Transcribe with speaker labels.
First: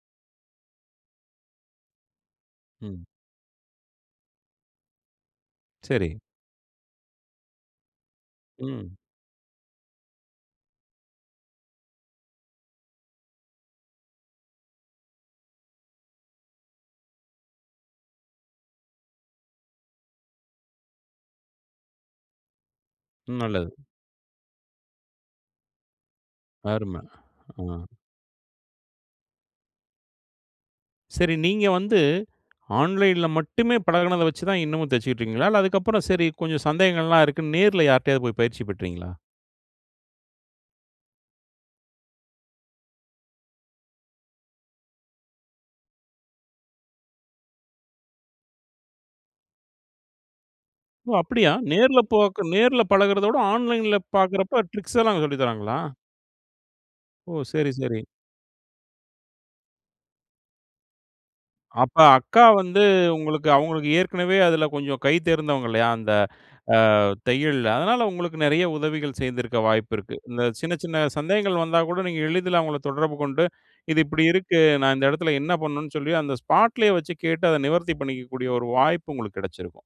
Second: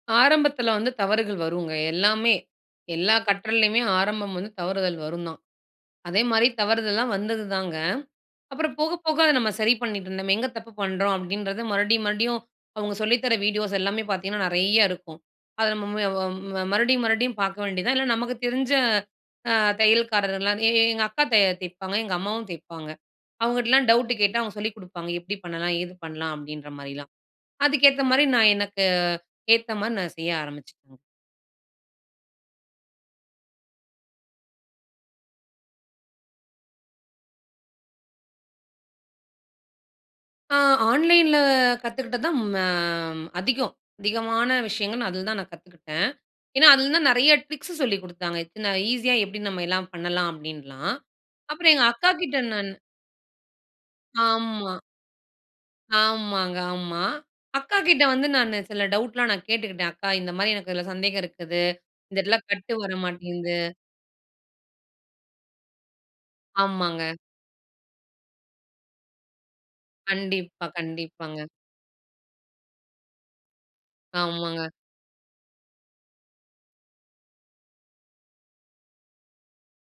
Speaker 1: ஆரம்பத்தில வந்து தவறுகள் வருங்க. எல்லாமே
Speaker 2: ம்.
Speaker 1: எல்லா கற்றலேயுமே ஆரம்பம் வந்து தவறுதல் வரும் தான்.
Speaker 2: சரி.
Speaker 1: அதேமாதிரி தவறுதல்லலாம் வந்தது தாங்க. அப்புறம் போக
Speaker 2: ம்.
Speaker 1: போக அத நம்ம சரி பண்ணிட்டு இருந்தோம். "நம்ம எங்கே தப்பு பண்றோம்?" அப்டின்றது மறுபடியும் மறுபடியும் அவங்க சொல்லி தர வீடியோஸ் எல்லாமே பார்த்திங்கன்னா, நெறையா இருக்கும். அத நம்ம ம வ ம-மறுபடியும் மறுபடியும் பார்க்க வேண்டியது தான். இல்ல நமக்கு தெரிஞ்ச, அ தையல்காரர்லாம் எ எ எங்க அக்கா தைய தைய்ப்பாங்க. எங்க அம்மாவும் தைய்ப்பாங்க.
Speaker 2: ம். நல்லது.
Speaker 1: அவங்ககிட்டலாம் டவுட்டு கேட்டா, அவங்க சொல்லிக் கொடுப்பாங்க. எப்படி பண்ணலாம்? ஏது பண்ணலாம்? அப்டின்ற
Speaker 2: அரும.
Speaker 1: மாதிரிலாம்.
Speaker 2: ஆ.
Speaker 1: அதுக்கேத்த மாரி நான் எனக்கு ஏத்த மாரி நான் செய்ய ஆரம்பிச்சேன். ம்.
Speaker 2: சரி. நீங்க வந்து ஆன்லைன்ல மட்டுமே பழகுனத வச்சி தான் இன்னமும் தச்சிட்டு இருக்கீங்களா? இல்ல, அதுக்கு அப்புறம், சரி, கொஞ்சம் சந்தேகங்கள் எல்லாம் இருக்குன்னு, நேரில யார்கிட்டயாவது போய் பயிற்சி பெற்றீங்களா?
Speaker 1: ஆ ஆன்லைன்ல கத்துக்கிட்டது தான் ம அதிகம். அதிகமான விஷயங்கள் அதில தான் நான் கத்துக்கிட்டேன். ஏன்னா, அதில தான் நெறைய ட்ரிக்ஸ் சொல்லிக் கொடுத்தாங்க. இத்தனை ஈஸியா எப்டி நம்ம எல்லாம் பண்ணலாம்? அப்டின்லாம்.
Speaker 2: ஒ! அப்டியா
Speaker 1: அப்புறம் எங்க
Speaker 2: நேர்ல
Speaker 1: அக்காகிட்ட
Speaker 2: பாக்
Speaker 1: நான்
Speaker 2: நேர்ல பழகுறத விட, ஆன்லைன்ல பார்க்குறப்போ,
Speaker 1: ஆமா.
Speaker 2: ட்ரிக்ஸ் எல்லாம் சொல்லி தர்றாங்களா?
Speaker 1: ஆமாங்க, ஆமா.
Speaker 2: ஓ! சரி, சரி.
Speaker 1: அக்காகிட்ட வந்து நானு சில டவுட்லாம் நான் கேட்டுக்கிட்டேன். அக்கா இந்த மாரி எனக்கு இதில சந்தேகம் இருக்குது.
Speaker 2: அப்ப
Speaker 1: இந்த இடத்துல
Speaker 2: அக்கா
Speaker 1: கட்டு
Speaker 2: வந்து,
Speaker 1: வர
Speaker 2: உங்களுக்கு
Speaker 1: மாட்டேங்குது,
Speaker 2: அவங்களுக்கு ஏற்கனவே அதில கொஞ்சம் கை தேர்ந்தவங்கல்லையா? அந்த அ
Speaker 1: ஆமாங்க.
Speaker 2: தையல். அதனால உங்களுக்கு நெறைய உதவிகள் செய்திருக்க வாய்ப்பு இருக்கு. இந்த
Speaker 1: கண்டிப்பா.
Speaker 2: சின்ன சின்ன
Speaker 1: கண்டிப்பாங்க.
Speaker 2: சந்தேகங்கள் வந்தா கூட, நீங்க எளிதில அவங்கள தொடர்பு கொண்டு, இது இப்டி இருக்கு?
Speaker 1: ஆமாங்க.
Speaker 2: நான் இந்த இடத்தில என்ன பண்ணனும்னு சொல்லி அந்த ஸ்பாட்லயே வச்சு கேட்டு, அதை நிவர்த்தி பண்ணிக்ககூடிய ஒரு வாய்ப்பு உங்களுக்கு கெடைச்சிருக்கும்.